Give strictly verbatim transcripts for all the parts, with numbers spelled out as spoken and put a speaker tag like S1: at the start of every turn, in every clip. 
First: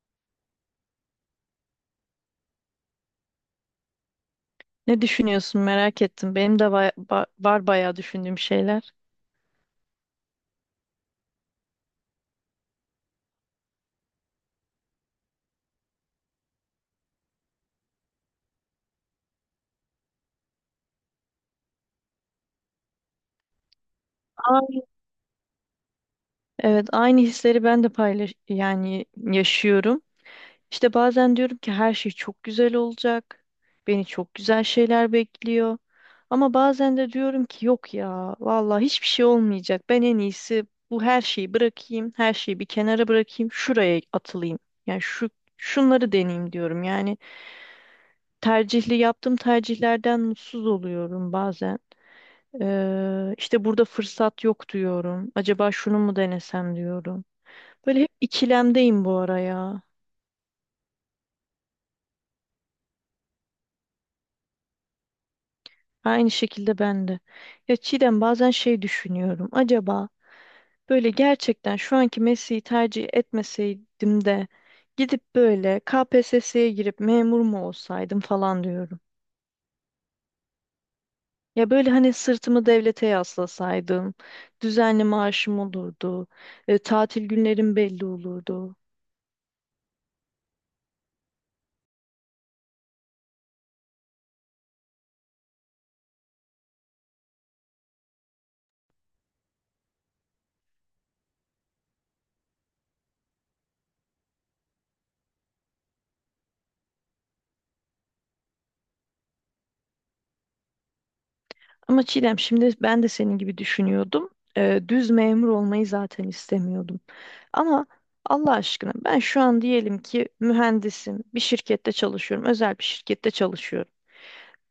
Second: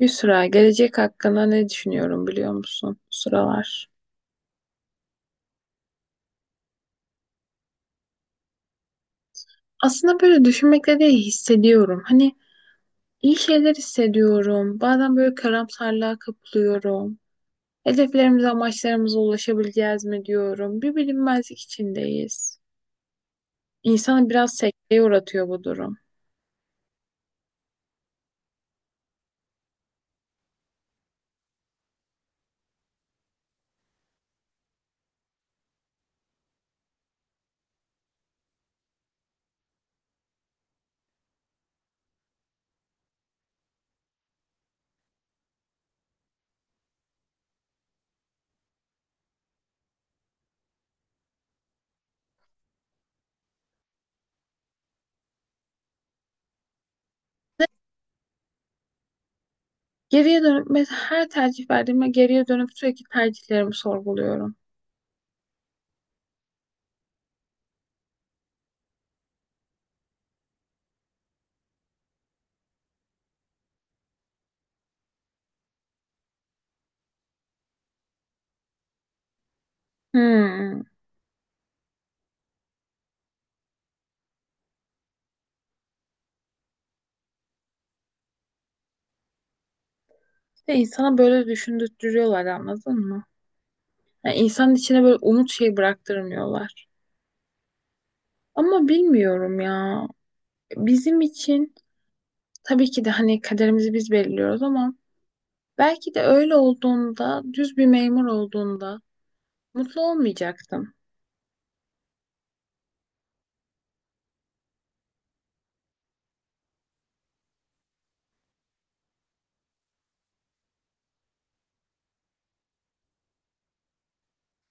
S1: Yusra, gelecek hakkında ne düşünüyorum biliyor musun bu sıralar?
S2: Ne düşünüyorsun merak ettim. Benim de baya- ba- var bayağı düşündüğüm şeyler.
S1: Aslında böyle düşünmekle de hissediyorum. Hani iyi şeyler hissediyorum. Bazen böyle karamsarlığa kapılıyorum. Hedeflerimize, amaçlarımıza ulaşabileceğiz mi diyorum. Bir bilinmezlik içindeyiz. İnsanı biraz
S2: Ay.
S1: sekteye uğratıyor bu durum.
S2: Evet, aynı hisleri ben de paylaş yani yaşıyorum. İşte bazen diyorum ki her şey çok güzel olacak. Beni çok güzel şeyler bekliyor. Ama bazen de diyorum ki yok ya vallahi hiçbir şey olmayacak. Ben en iyisi bu her şeyi bırakayım. Her şeyi bir kenara bırakayım. Şuraya atılayım. Yani şu şunları deneyeyim diyorum. Yani tercihli yaptığım tercihlerden mutsuz oluyorum bazen. Ee, işte burada fırsat yok diyorum. Acaba şunu mu denesem diyorum. Böyle hep ikilemdeyim bu ara ya.
S1: Geriye dönüp mes- her tercih verdiğimde geriye dönüp sürekli tercihlerimi sorguluyorum.
S2: Aynı şekilde ben de. Ya Çiğdem, bazen şey düşünüyorum. Acaba böyle gerçekten şu anki mesleği tercih etmeseydim de gidip böyle K P S S'ye girip memur mu olsaydım falan diyorum.
S1: Hmm.
S2: Ya böyle hani sırtımı devlete yaslasaydım, düzenli maaşım olurdu, e, tatil günlerim belli olurdu.
S1: İşte insana böyle düşündürtüyorlar, anladın mı? Yani insanın içine böyle umut şey bıraktırmıyorlar. Ama bilmiyorum ya. Bizim için tabii ki de hani kaderimizi biz belirliyoruz ama belki de öyle olduğunda, düz bir memur olduğunda mutlu olmayacaktım.
S2: Ama Çiğdem, şimdi ben de senin gibi düşünüyordum. Ee, düz memur olmayı zaten istemiyordum. Ama Allah aşkına, ben şu an diyelim ki mühendisim, bir şirkette çalışıyorum, özel bir şirkette çalışıyorum.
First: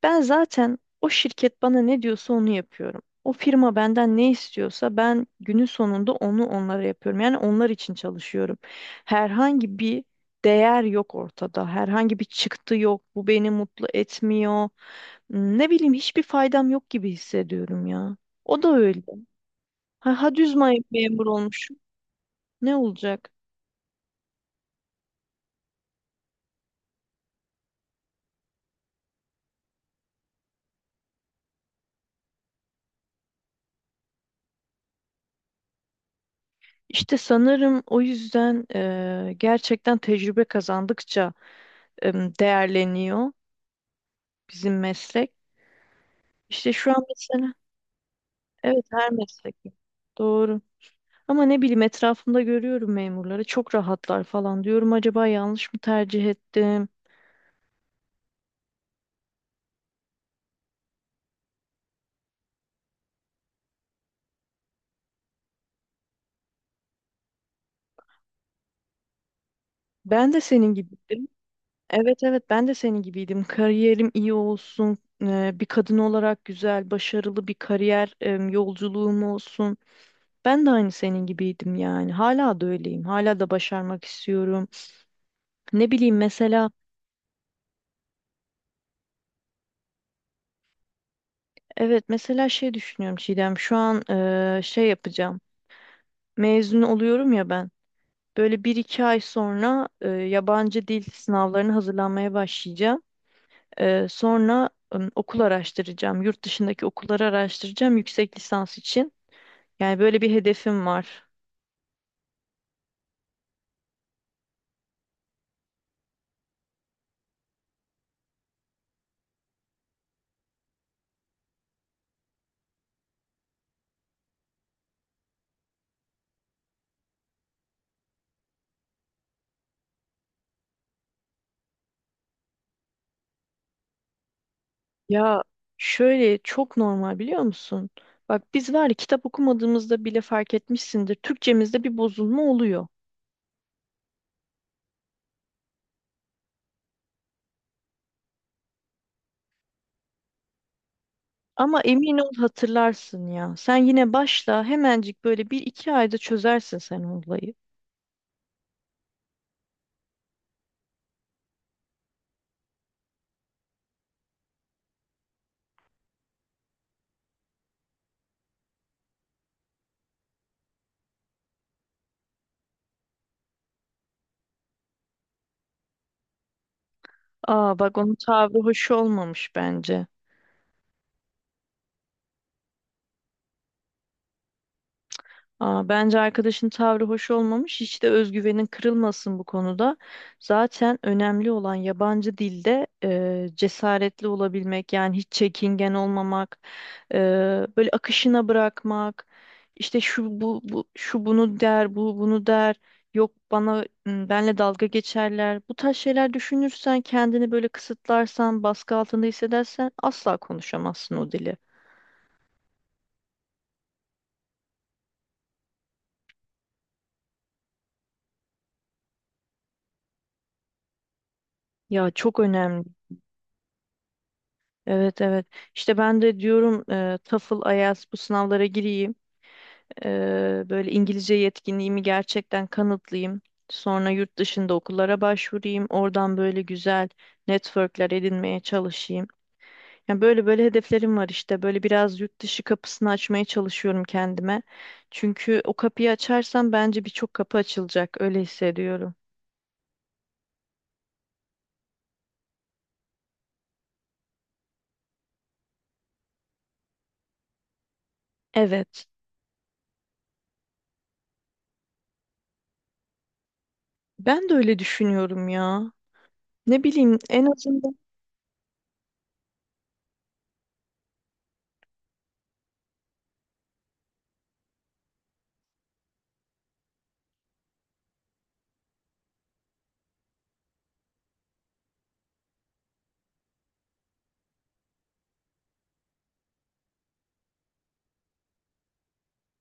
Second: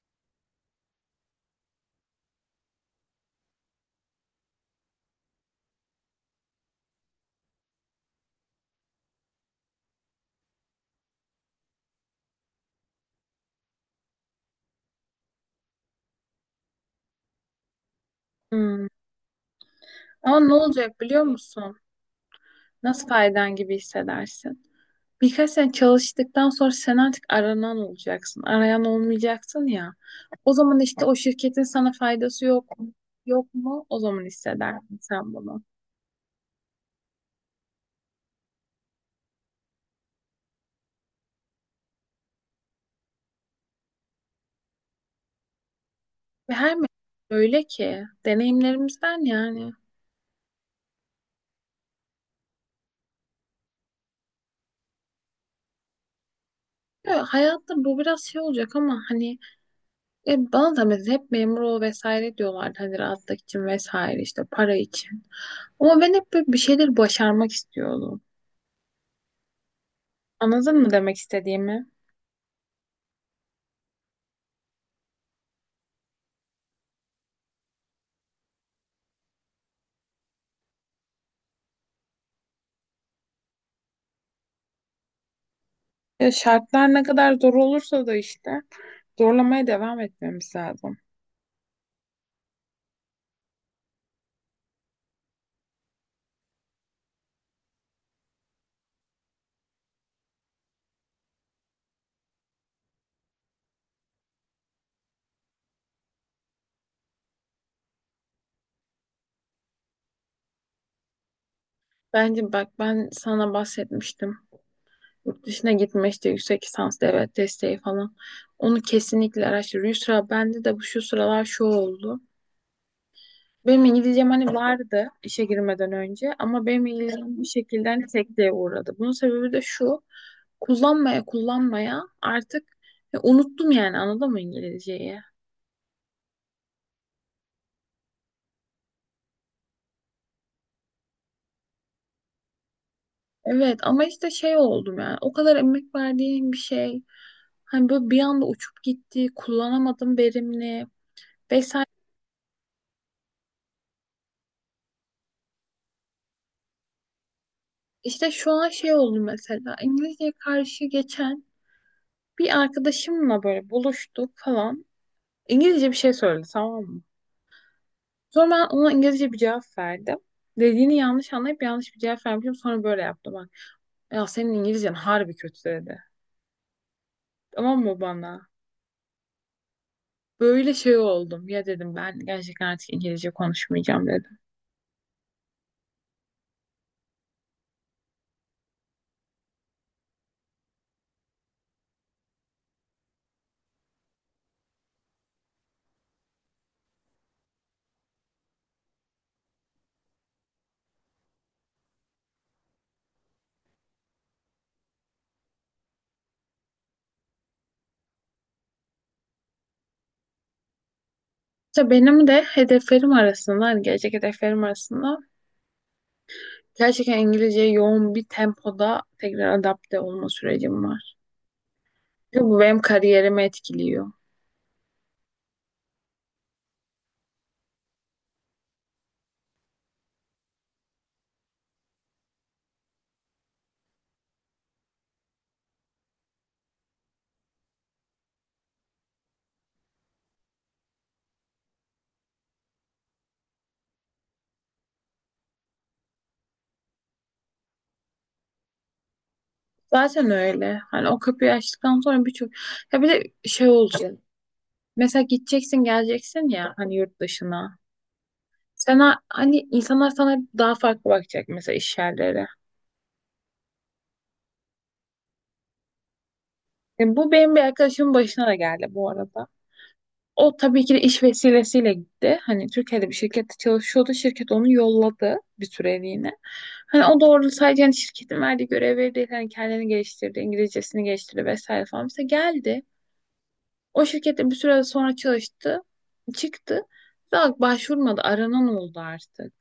S2: Ben zaten o şirket bana ne diyorsa onu yapıyorum. O firma benden ne istiyorsa ben günün sonunda onu onlara yapıyorum. Yani onlar için çalışıyorum. Herhangi bir değer yok ortada. Herhangi bir çıktı yok. Bu beni mutlu etmiyor. Ne bileyim, hiçbir faydam yok gibi hissediyorum ya. O da
S1: Hmm.
S2: öyle. Ha, ha
S1: Ama ne
S2: düz may-
S1: olacak biliyor
S2: memur
S1: musun?
S2: olmuşum. Ne
S1: Nasıl
S2: olacak?
S1: faydan gibi hissedersin? Birkaç sene çalıştıktan sonra sen artık aranan olacaksın. Arayan olmayacaksın ya. O zaman işte o şirketin sana faydası yok mu? Yok mu? O zaman hissedersin sen bunu.
S2: İşte sanırım o yüzden eee, gerçekten tecrübe kazandıkça em, değerleniyor bizim meslek.
S1: Ve
S2: İşte
S1: her mevsim
S2: şu an mesela
S1: öyle ki
S2: evet her
S1: deneyimlerimizden
S2: meslek.
S1: yani.
S2: Doğru. Ama ne bileyim, etrafımda görüyorum memurları çok rahatlar falan diyorum, acaba yanlış mı tercih ettim?
S1: Ya hayatta bu biraz şey olacak ama hani e, bana da mesela hep memur ol vesaire diyorlardı, hani rahatlık için vesaire, işte para için. Ama ben hep böyle bir şeyler başarmak istiyordum.
S2: Ben de senin
S1: Anladın mı
S2: gibi.
S1: demek istediğimi?
S2: Evet, evet, ben de senin gibiydim. Kariyerim iyi olsun, e, bir kadın olarak güzel, başarılı bir kariyer e, yolculuğum olsun. Ben de aynı senin gibiydim yani. Hala da öyleyim. Hala da başarmak istiyorum. Ne bileyim
S1: Ya
S2: mesela,
S1: şartlar ne kadar zor olursa da işte zorlamaya devam etmemiz lazım.
S2: evet mesela şey düşünüyorum Çiğdem. Şu an e, şey yapacağım. Mezun oluyorum ya ben. Böyle bir iki ay sonra e, yabancı dil sınavlarına hazırlanmaya başlayacağım. E, sonra ım, okul araştıracağım. Yurt dışındaki okulları araştıracağım yüksek lisans için. Yani böyle bir hedefim var.
S1: Bence bak ben sana bahsetmiştim. Yurt dışına gitme işte, yüksek lisans devlet desteği falan. Onu kesinlikle araştır. Yusra, bende de bu şu sıralar şu oldu. Benim İngilizcem hani vardı işe girmeden önce, ama benim İngilizcem bir şekilde hani sekteye uğradı. Bunun sebebi de şu. Kullanmaya kullanmaya artık e, unuttum, yani anladın mı İngilizceyi?
S2: Ya, şöyle çok normal, biliyor musun? Bak biz var ya, kitap okumadığımızda bile fark etmişsindir. Türkçemizde bir bozulma oluyor.
S1: Evet ama işte şey oldum, yani o kadar emek verdiğim bir şey hani böyle bir anda uçup gitti, kullanamadım verimli
S2: Ama
S1: vesaire.
S2: emin ol, hatırlarsın ya. Sen yine başla, hemencik böyle bir iki ayda çözersin sen o olayı.
S1: İşte şu an şey oldu mesela İngilizceye karşı. Geçen bir arkadaşımla böyle buluştuk falan. İngilizce bir şey söyledi, tamam mı? Sonra ben ona İngilizce bir cevap verdim. Dediğini yanlış anlayıp yanlış bir cevap vermişim. Sonra böyle yaptım bak. Ya senin İngilizcen harbi kötü dedi.
S2: Aa,
S1: Tamam
S2: bak
S1: mı
S2: onun
S1: bana?
S2: tavrı hoş olmamış bence.
S1: Böyle şey oldum. Ya dedim ben gerçekten artık İngilizce konuşmayacağım dedim.
S2: Aa, bence arkadaşın tavrı hoş olmamış. Hiç de özgüvenin kırılmasın bu konuda. Zaten önemli olan yabancı dilde e, cesaretli olabilmek, yani hiç çekingen olmamak, e, böyle akışına bırakmak. İşte şu bu, bu şu bunu der, bu bunu der. Yok, bana m, benle dalga geçerler. Bu tarz şeyler düşünürsen, kendini böyle kısıtlarsan, baskı altında hissedersen asla konuşamazsın o dili.
S1: İşte benim de hedeflerim arasında, hani gelecek hedeflerim arasında gerçekten İngilizceye yoğun bir tempoda tekrar adapte olma sürecim var.
S2: Ya, çok
S1: Bu benim
S2: önemli.
S1: kariyerimi etkiliyor.
S2: Evet, evet. İşte ben de diyorum e, TOEFL, IELTS bu sınavlara gireyim. E, böyle İngilizce yetkinliğimi gerçekten kanıtlayayım. Sonra yurt dışında okullara başvurayım. Oradan böyle güzel networkler edinmeye çalışayım. Yani böyle böyle hedeflerim var işte. Böyle biraz yurt dışı kapısını açmaya çalışıyorum kendime. Çünkü o kapıyı açarsam bence birçok kapı açılacak. Öyle hissediyorum.
S1: Zaten öyle. Hani o kapıyı açtıktan sonra birçok... Ya bir de şey olacak. Mesela gideceksin geleceksin ya hani yurt dışına.
S2: Evet.
S1: Sana hani insanlar sana daha farklı bakacak, mesela iş yerleri.
S2: Ben de öyle düşünüyorum ya. Ne
S1: E,
S2: bileyim,
S1: bu
S2: en
S1: benim bir
S2: azından.
S1: arkadaşımın başına da geldi bu arada. O tabii ki de iş vesilesiyle gitti. Hani Türkiye'de bir şirkette çalışıyordu. Şirket onu yolladı bir süreliğine. Hani o doğru sadece hani şirketin verdiği görevleri değil. Hani kendini geliştirdi, İngilizcesini geliştirdi vesaire falan. Mesela geldi. O şirkette bir süre sonra çalıştı. Çıktı. Daha başvurmadı. Aranan oldu artık.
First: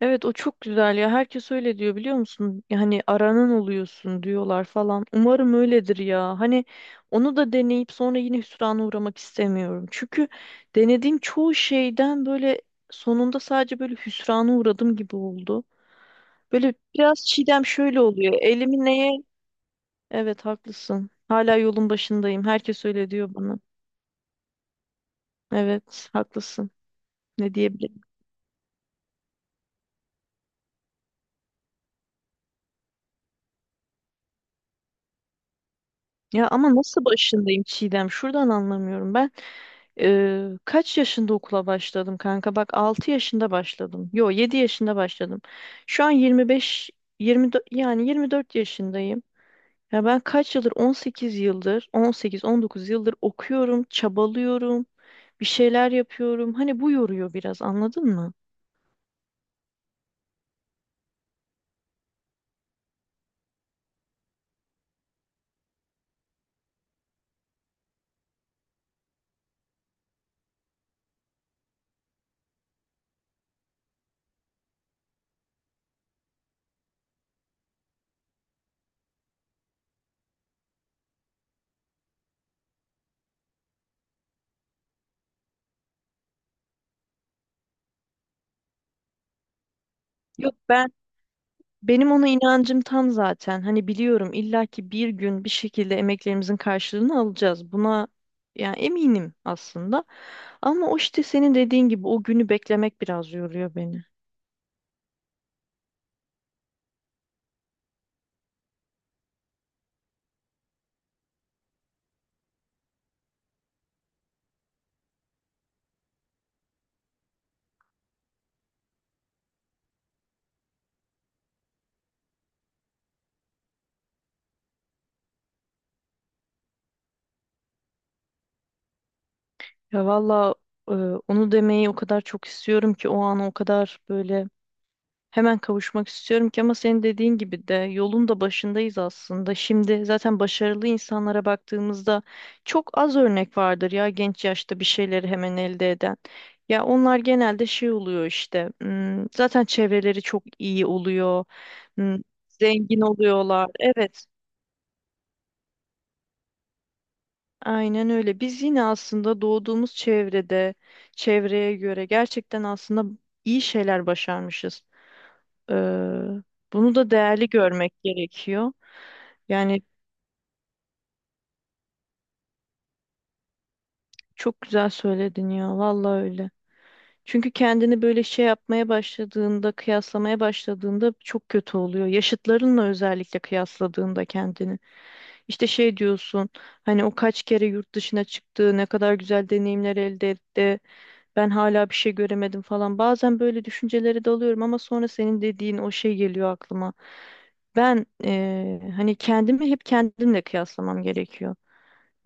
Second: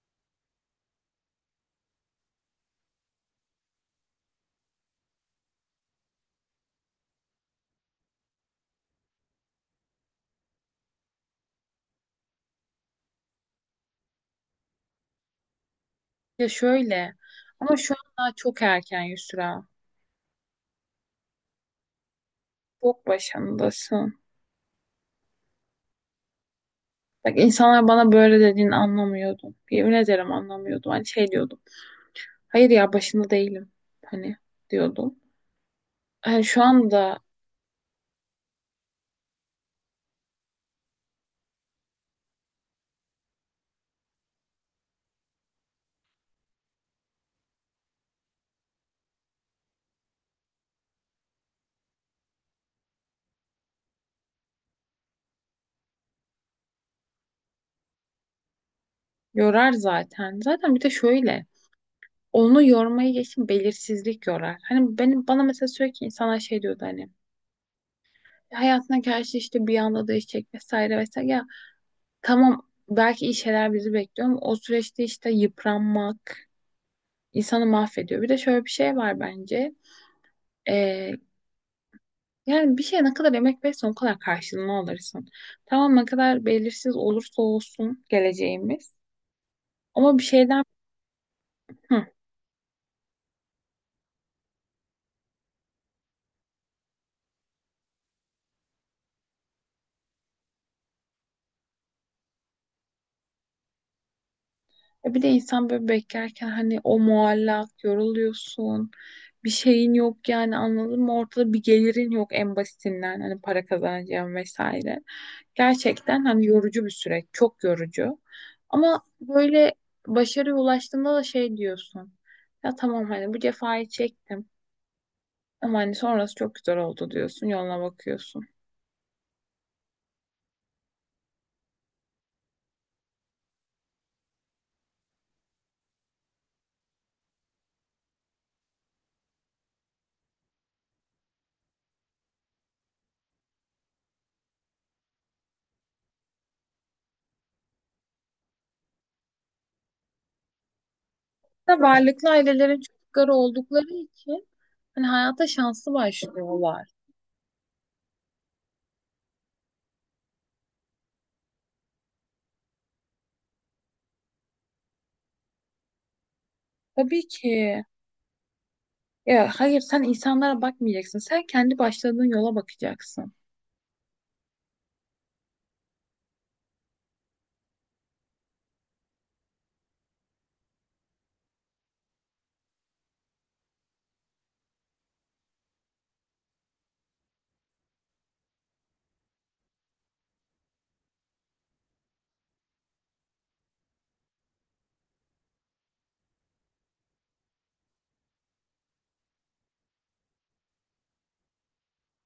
S2: Evet, o çok güzel ya. Herkes öyle diyor, biliyor musun? Yani aranan oluyorsun diyorlar falan. Umarım öyledir ya. Hani onu da deneyip sonra yine hüsrana uğramak istemiyorum. Çünkü denediğim çoğu şeyden böyle sonunda sadece böyle hüsrana uğradım gibi oldu.
S1: Ya
S2: Böyle
S1: şöyle.
S2: biraz Çiğdem,
S1: Ama şu
S2: şöyle
S1: an daha
S2: oluyor.
S1: çok
S2: Elimi
S1: erken
S2: neye?
S1: Yusra.
S2: Evet, haklısın. Hala yolun başındayım. Herkes
S1: Çok
S2: öyle diyor bana.
S1: başındasın.
S2: Evet, haklısın.
S1: Bak
S2: Ne
S1: insanlar
S2: diyebilirim?
S1: bana böyle dediğini anlamıyordum. Yemin ederim anlamıyordum. Hani şey diyordum. Hayır ya başında değilim. Hani diyordum. Yani
S2: Ya
S1: şu
S2: ama nasıl
S1: anda
S2: başındayım Çiğdem? Şuradan anlamıyorum ben. Ee, kaç yaşında okula başladım kanka? Bak altı yaşında başladım. Yo, yedi yaşında başladım. Şu an yirmi 24, yani yirmi dört yaşındayım. Ya ben kaç yıldır On sekiz yıldır on sekiz on dokuz yıldır okuyorum, çabalıyorum, bir şeyler yapıyorum. Hani bu yoruyor biraz, anladın mı?
S1: yorar zaten. Zaten bir de şöyle. Onu yormayı geçin, belirsizlik yorar. Hani benim bana mesela sürekli insanlar şey diyordu hani. Hayatına karşı işte bir anda değişecek vesaire vesaire. Ya tamam, belki iyi şeyler bizi bekliyor ama o süreçte işte yıpranmak insanı mahvediyor. Bir de şöyle bir şey var bence. Ee, Yani bir şeye ne kadar emek verirsen o kadar karşılığını alırsın. Tamam ne kadar belirsiz olursa olsun geleceğimiz. Ama bir
S2: Yok,
S1: şeyden.
S2: ben.
S1: Hı.
S2: Benim ona inancım tam zaten. Hani biliyorum, illaki bir gün bir şekilde emeklerimizin karşılığını alacağız. Buna yani eminim aslında. Ama o işte senin dediğin gibi o günü beklemek biraz yoruyor beni.
S1: E bir de insan böyle beklerken hani o muallak yoruluyorsun. Bir şeyin yok yani anladın mı? Ortada bir gelirin yok, en basitinden hani para kazanacağım vesaire. Gerçekten hani yorucu bir süreç, çok yorucu. Ama böyle başarıya ulaştığında da şey diyorsun. Ya tamam hani bu cefayı çektim ama hani sonrası çok güzel oldu diyorsun, yoluna bakıyorsun.
S2: Ya valla, e, onu demeyi o kadar çok istiyorum ki o an o kadar böyle hemen kavuşmak istiyorum ki, ama senin dediğin gibi de yolun da başındayız aslında. Şimdi zaten başarılı insanlara baktığımızda çok az örnek vardır ya genç yaşta bir şeyleri hemen elde eden. Ya onlar genelde şey oluyor işte. hmm, Zaten çevreleri çok iyi oluyor.
S1: Da
S2: hmm,
S1: varlıklı ailelerin
S2: Zengin
S1: çocukları
S2: oluyorlar.
S1: oldukları
S2: Evet.
S1: için hani hayata şanslı başlıyorlar.
S2: Aynen öyle. Biz yine aslında doğduğumuz çevrede, çevreye göre gerçekten aslında iyi şeyler başarmışız. Eee, bunu da
S1: Tabii
S2: değerli
S1: ki.
S2: görmek gerekiyor.
S1: Ya hayır
S2: Yani
S1: sen insanlara bakmayacaksın. Sen kendi başladığın yola bakacaksın.
S2: çok güzel söyledin ya, vallahi öyle. Çünkü kendini böyle şey yapmaya başladığında, kıyaslamaya başladığında çok kötü oluyor. Yaşıtlarınla özellikle kıyasladığında kendini. İşte şey diyorsun, hani o kaç kere yurt dışına çıktı, ne kadar güzel deneyimler elde etti. Ben hala bir şey göremedim falan. Bazen böyle düşüncelere dalıyorum ama sonra senin dediğin o şey geliyor aklıma. Ben eee, hani kendimi hep kendimle kıyaslamam gerekiyor.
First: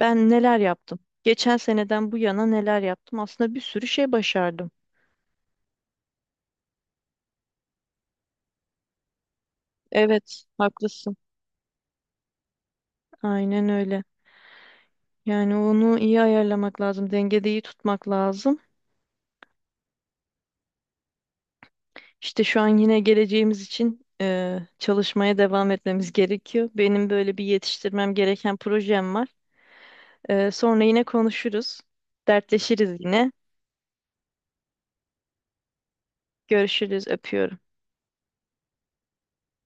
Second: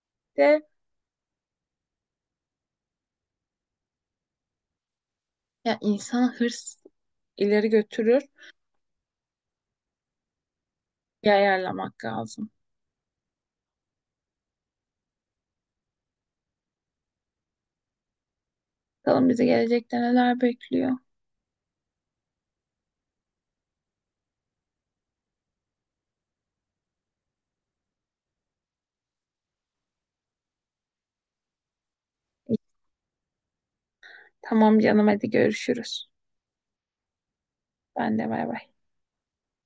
S2: Ben neler
S1: De
S2: yaptım? Geçen seneden bu yana neler yaptım? Aslında bir sürü şey başardım.
S1: ya, insana hırs ileri götürür.
S2: Evet, haklısın.
S1: Bir ayarlamak lazım.
S2: Aynen öyle. Yani onu iyi ayarlamak lazım, dengede iyi tutmak lazım.
S1: Bakalım bizi gelecekte neler bekliyor.
S2: İşte şu an yine geleceğimiz için eee, çalışmaya devam etmemiz gerekiyor. Benim böyle bir yetiştirmem gereken projem var. Ee, sonra yine konuşuruz. Dertleşiriz yine.
S1: Tamam canım hadi görüşürüz.
S2: Görüşürüz. Öpüyorum.
S1: Ben de bay bay.